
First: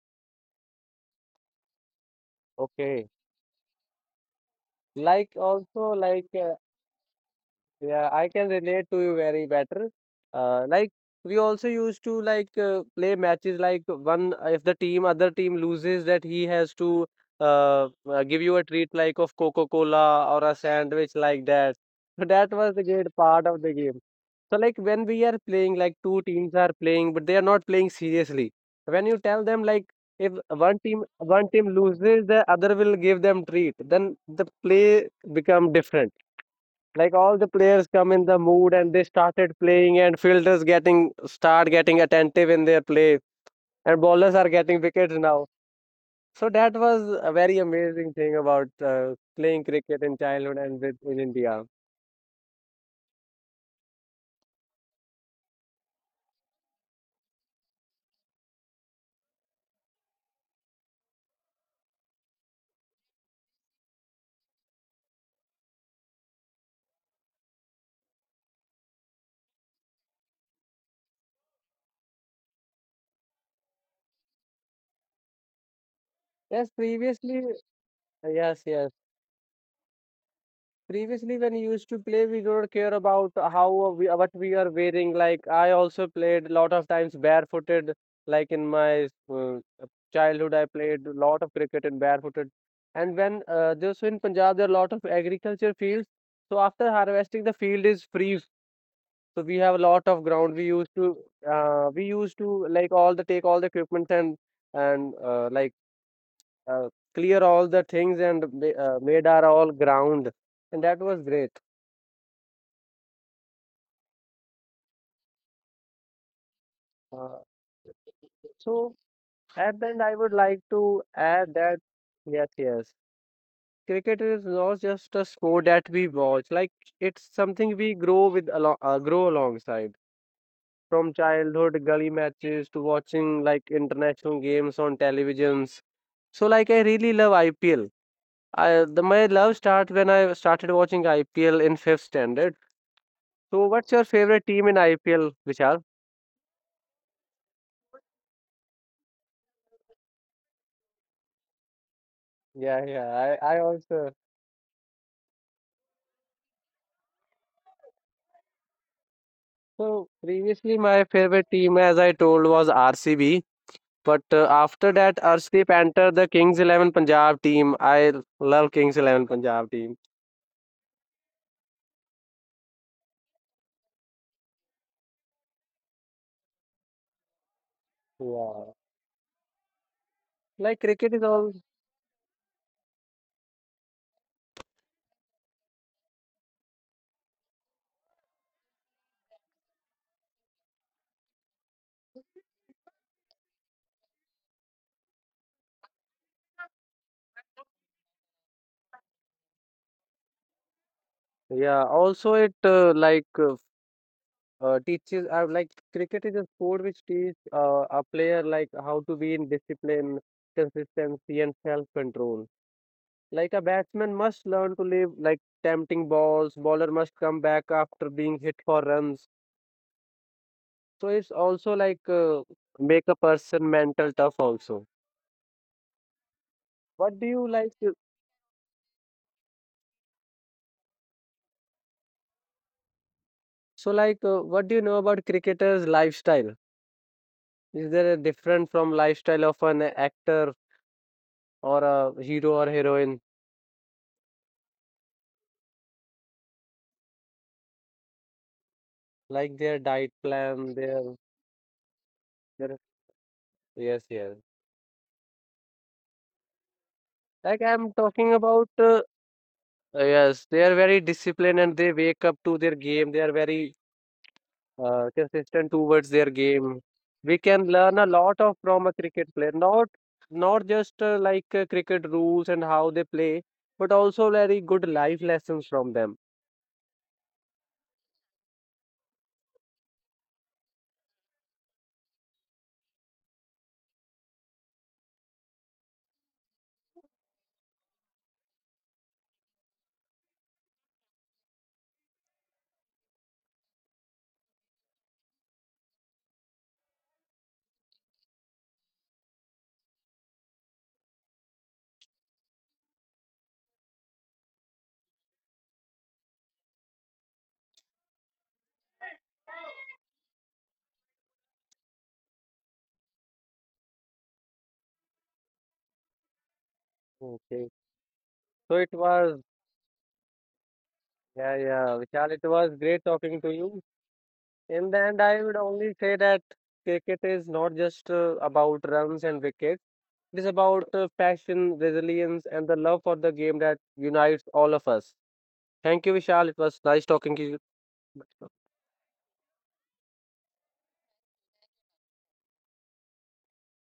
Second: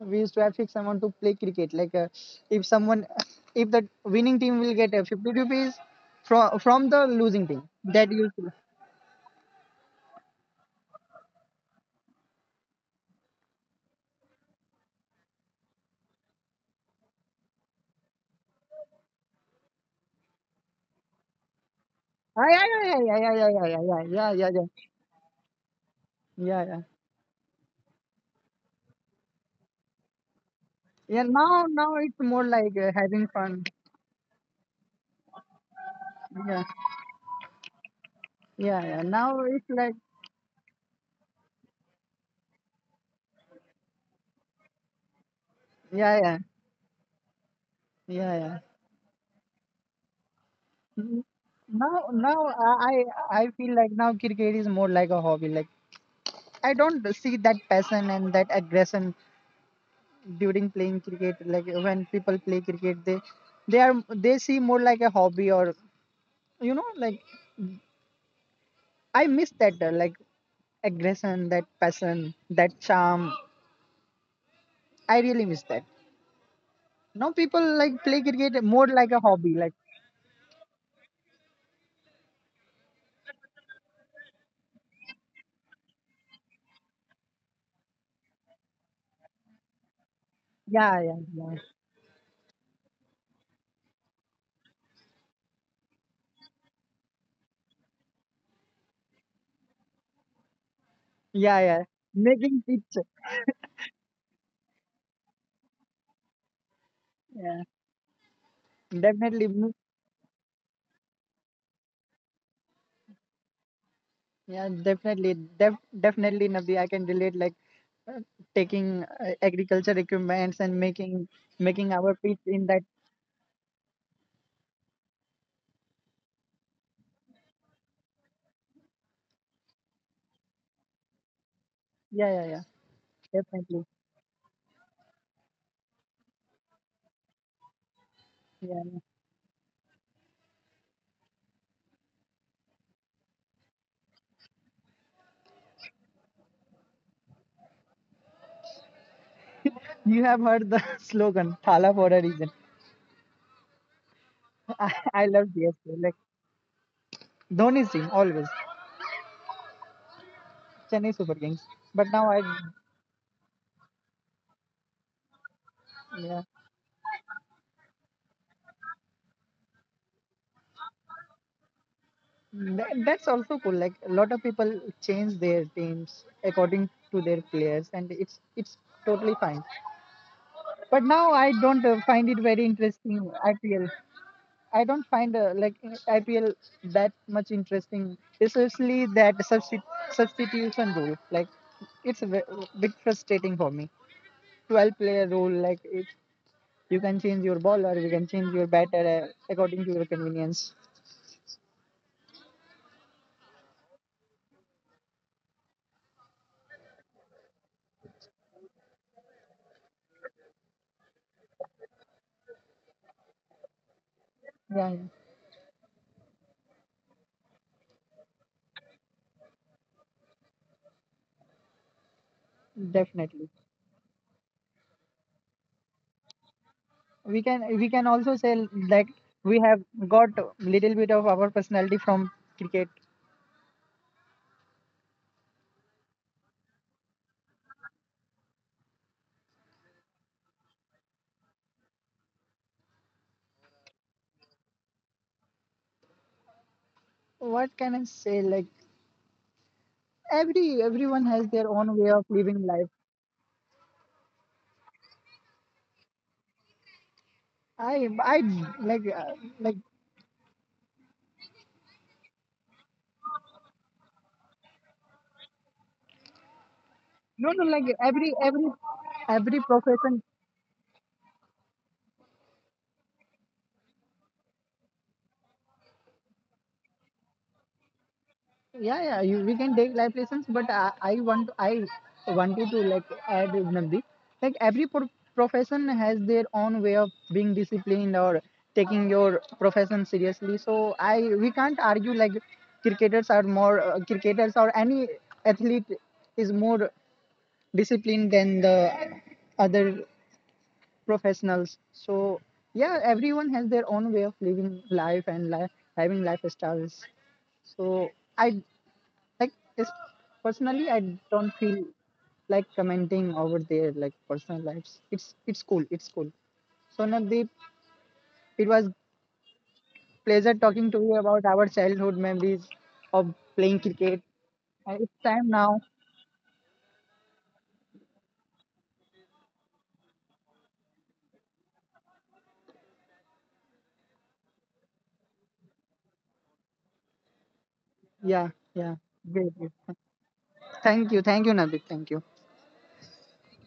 [SPEAKER 2] We used to have fixed amount to play cricket, like if someone,
[SPEAKER 1] Okay.
[SPEAKER 2] if the winning team will get
[SPEAKER 1] Like,
[SPEAKER 2] 50 rupees
[SPEAKER 1] also, like,
[SPEAKER 2] from the losing team,
[SPEAKER 1] yeah,
[SPEAKER 2] that
[SPEAKER 1] I
[SPEAKER 2] used
[SPEAKER 1] can
[SPEAKER 2] to.
[SPEAKER 1] relate to you very better. Like, we also used to, like, play matches like, one if the team, other team loses, that he has to give you a treat, like, of Coca-Cola or a sandwich, like that. So
[SPEAKER 2] Ah,
[SPEAKER 1] that
[SPEAKER 2] yeah,
[SPEAKER 1] was the
[SPEAKER 2] yeah,
[SPEAKER 1] great
[SPEAKER 2] yeah, yeah,
[SPEAKER 1] part
[SPEAKER 2] yeah,
[SPEAKER 1] of
[SPEAKER 2] yeah,
[SPEAKER 1] the game.
[SPEAKER 2] yeah, yeah, yeah, yeah,
[SPEAKER 1] So,
[SPEAKER 2] yeah,
[SPEAKER 1] like, when we are playing, like, two teams
[SPEAKER 2] yeah,
[SPEAKER 1] are
[SPEAKER 2] yeah.
[SPEAKER 1] playing but they are not playing seriously. When you tell them, like, if one team
[SPEAKER 2] Yeah,
[SPEAKER 1] one
[SPEAKER 2] now,
[SPEAKER 1] team
[SPEAKER 2] now it's
[SPEAKER 1] loses, the
[SPEAKER 2] more
[SPEAKER 1] other
[SPEAKER 2] like
[SPEAKER 1] will give
[SPEAKER 2] having
[SPEAKER 1] them
[SPEAKER 2] fun.
[SPEAKER 1] treat, then the play become different.
[SPEAKER 2] Yeah.
[SPEAKER 1] Like, all the players come in the mood
[SPEAKER 2] Yeah,
[SPEAKER 1] and they
[SPEAKER 2] yeah. Now
[SPEAKER 1] started
[SPEAKER 2] it's
[SPEAKER 1] playing,
[SPEAKER 2] like,
[SPEAKER 1] and fielders getting start getting attentive in their play, and bowlers are getting wickets now.
[SPEAKER 2] yeah, yeah,
[SPEAKER 1] So that was a very amazing thing
[SPEAKER 2] yeah, yeah.
[SPEAKER 1] about playing cricket in childhood and with in
[SPEAKER 2] Mm,
[SPEAKER 1] india.
[SPEAKER 2] now, I feel like now cricket is more like a hobby. Like I don't see that passion and that aggression during playing cricket. Like when people play cricket, they see more like a hobby or you know like I miss that like aggression, that passion, that charm. I really miss that.
[SPEAKER 1] Yes,
[SPEAKER 2] Now
[SPEAKER 1] previously.
[SPEAKER 2] people like play cricket
[SPEAKER 1] Yes,
[SPEAKER 2] more
[SPEAKER 1] yes.
[SPEAKER 2] like a hobby. Like
[SPEAKER 1] Previously, when we used to play, we don't care about how we, what we are wearing. Like, I also played a lot of times barefooted. Like, in my childhood, I played
[SPEAKER 2] yeah,
[SPEAKER 1] a
[SPEAKER 2] yeah,
[SPEAKER 1] lot of
[SPEAKER 2] yeah,
[SPEAKER 1] cricket in barefooted. And when just in Punjab, there are a lot of agriculture fields. So after harvesting, the field is free. So we have a lot of ground. We used to
[SPEAKER 2] yeah, yeah.
[SPEAKER 1] we used to,
[SPEAKER 2] Making
[SPEAKER 1] like, all
[SPEAKER 2] pitch.
[SPEAKER 1] the take all the equipment, and like uh, clear all the
[SPEAKER 2] Yeah,
[SPEAKER 1] things and ma- made our
[SPEAKER 2] definitely.
[SPEAKER 1] all
[SPEAKER 2] Mm,
[SPEAKER 1] ground, and that was great.
[SPEAKER 2] yeah, definitely. Definitely, Nabi. I
[SPEAKER 1] uh,
[SPEAKER 2] can relate. Like uh,
[SPEAKER 1] so
[SPEAKER 2] taking
[SPEAKER 1] at the end, I
[SPEAKER 2] agriculture
[SPEAKER 1] would like to
[SPEAKER 2] equipments and
[SPEAKER 1] add
[SPEAKER 2] making,
[SPEAKER 1] that,
[SPEAKER 2] making
[SPEAKER 1] yes,
[SPEAKER 2] our pitch
[SPEAKER 1] yes,
[SPEAKER 2] in that.
[SPEAKER 1] cricket is not just a sport that we watch, like, it's something we grow with along grow alongside, from childhood gully
[SPEAKER 2] Yeah,
[SPEAKER 1] matches
[SPEAKER 2] yeah,
[SPEAKER 1] to
[SPEAKER 2] yeah.
[SPEAKER 1] watching, like,
[SPEAKER 2] Definitely.
[SPEAKER 1] international games on televisions. So, like, I really love IPL. I, the,
[SPEAKER 2] Yeah,
[SPEAKER 1] my love start when I started watching IPL in fifth standard. So, what's your favorite team in IPL, Vishal?
[SPEAKER 2] yeah. You have heard the slogan "Thala for a reason."
[SPEAKER 1] Yeah, yeah. I also.
[SPEAKER 2] I, I love CSK. Like Dhoni's team always,
[SPEAKER 1] So, previously my
[SPEAKER 2] Chennai
[SPEAKER 1] favorite
[SPEAKER 2] Super
[SPEAKER 1] team,
[SPEAKER 2] Kings.
[SPEAKER 1] as I
[SPEAKER 2] But
[SPEAKER 1] told, was RCB. But after that, Arshdeep entered the
[SPEAKER 2] yeah,
[SPEAKER 1] Kings XI Punjab team. I love Kings XI Punjab team.
[SPEAKER 2] that, that's also cool. Like a lot of people change their teams according to their players, and
[SPEAKER 1] Yeah.
[SPEAKER 2] it's totally fine.
[SPEAKER 1] Like,
[SPEAKER 2] But
[SPEAKER 1] cricket is
[SPEAKER 2] now
[SPEAKER 1] all.
[SPEAKER 2] I don't find it very interesting IPL. I don't find like IPL that much interesting, especially that substitution rule. Like it's a bit frustrating for me. 12 player rule, like it, you can change your bowler, you can change your batter according to your convenience.
[SPEAKER 1] Yeah. Also, it like teaches. Like, cricket is a sport which teaches a player like how to be in discipline, consistency, and self control. Like, a batsman must learn to live
[SPEAKER 2] Yeah, yeah,
[SPEAKER 1] like tempting balls, bowler must come back after being hit for runs. So it's also like make a person
[SPEAKER 2] definitely.
[SPEAKER 1] mental tough also. What do you like? To-
[SPEAKER 2] We can also say like we have got little bit of our personality from cricket.
[SPEAKER 1] So, like, what do you know about cricketers' lifestyle? Is there a different from lifestyle of an actor or a hero or heroine?
[SPEAKER 2] What can I say? Like
[SPEAKER 1] Like, their diet plan, their,
[SPEAKER 2] everyone has their own
[SPEAKER 1] their.
[SPEAKER 2] way of living life.
[SPEAKER 1] Yes, yes. Like, I'm talking about
[SPEAKER 2] I like uh,
[SPEAKER 1] yes,
[SPEAKER 2] like
[SPEAKER 1] they are very disciplined and they wake up to their game. They are very consistent towards their game. We can learn
[SPEAKER 2] No,
[SPEAKER 1] a
[SPEAKER 2] no, like
[SPEAKER 1] lot of from a cricket player, not
[SPEAKER 2] every
[SPEAKER 1] not
[SPEAKER 2] profession.
[SPEAKER 1] just like cricket rules and how they play, but also very good life lessons from them.
[SPEAKER 2] Yeah, yeah, we can take life lessons, but I want I wanted to like add, Nandi, like profession has their own way of being disciplined or taking your profession seriously. So I we can't argue like cricketers are more cricketers or any athlete is more disciplined than the other professionals. So yeah, everyone has their own way of living life and having lifestyles. So I like it's, personally, I don't feel like commenting over their like personal lives. It's cool. It's cool. So
[SPEAKER 1] Okay,
[SPEAKER 2] Navdeep,
[SPEAKER 1] so it
[SPEAKER 2] it was
[SPEAKER 1] was,
[SPEAKER 2] pleasure talking to you
[SPEAKER 1] yeah,
[SPEAKER 2] about our
[SPEAKER 1] yeah, Vishal,
[SPEAKER 2] childhood
[SPEAKER 1] it was
[SPEAKER 2] memories
[SPEAKER 1] great talking to
[SPEAKER 2] of
[SPEAKER 1] you.
[SPEAKER 2] playing cricket.
[SPEAKER 1] In the
[SPEAKER 2] And
[SPEAKER 1] end,
[SPEAKER 2] it's
[SPEAKER 1] I would
[SPEAKER 2] time
[SPEAKER 1] only
[SPEAKER 2] now.
[SPEAKER 1] say that cricket is not just about runs and wickets. It is about passion, resilience, and the love for the game that unites all of us. Thank you, Vishal. It was nice talking to
[SPEAKER 2] Yeah, yeah. Great, great. Thank you. Thank you, Navdeep. Thank you.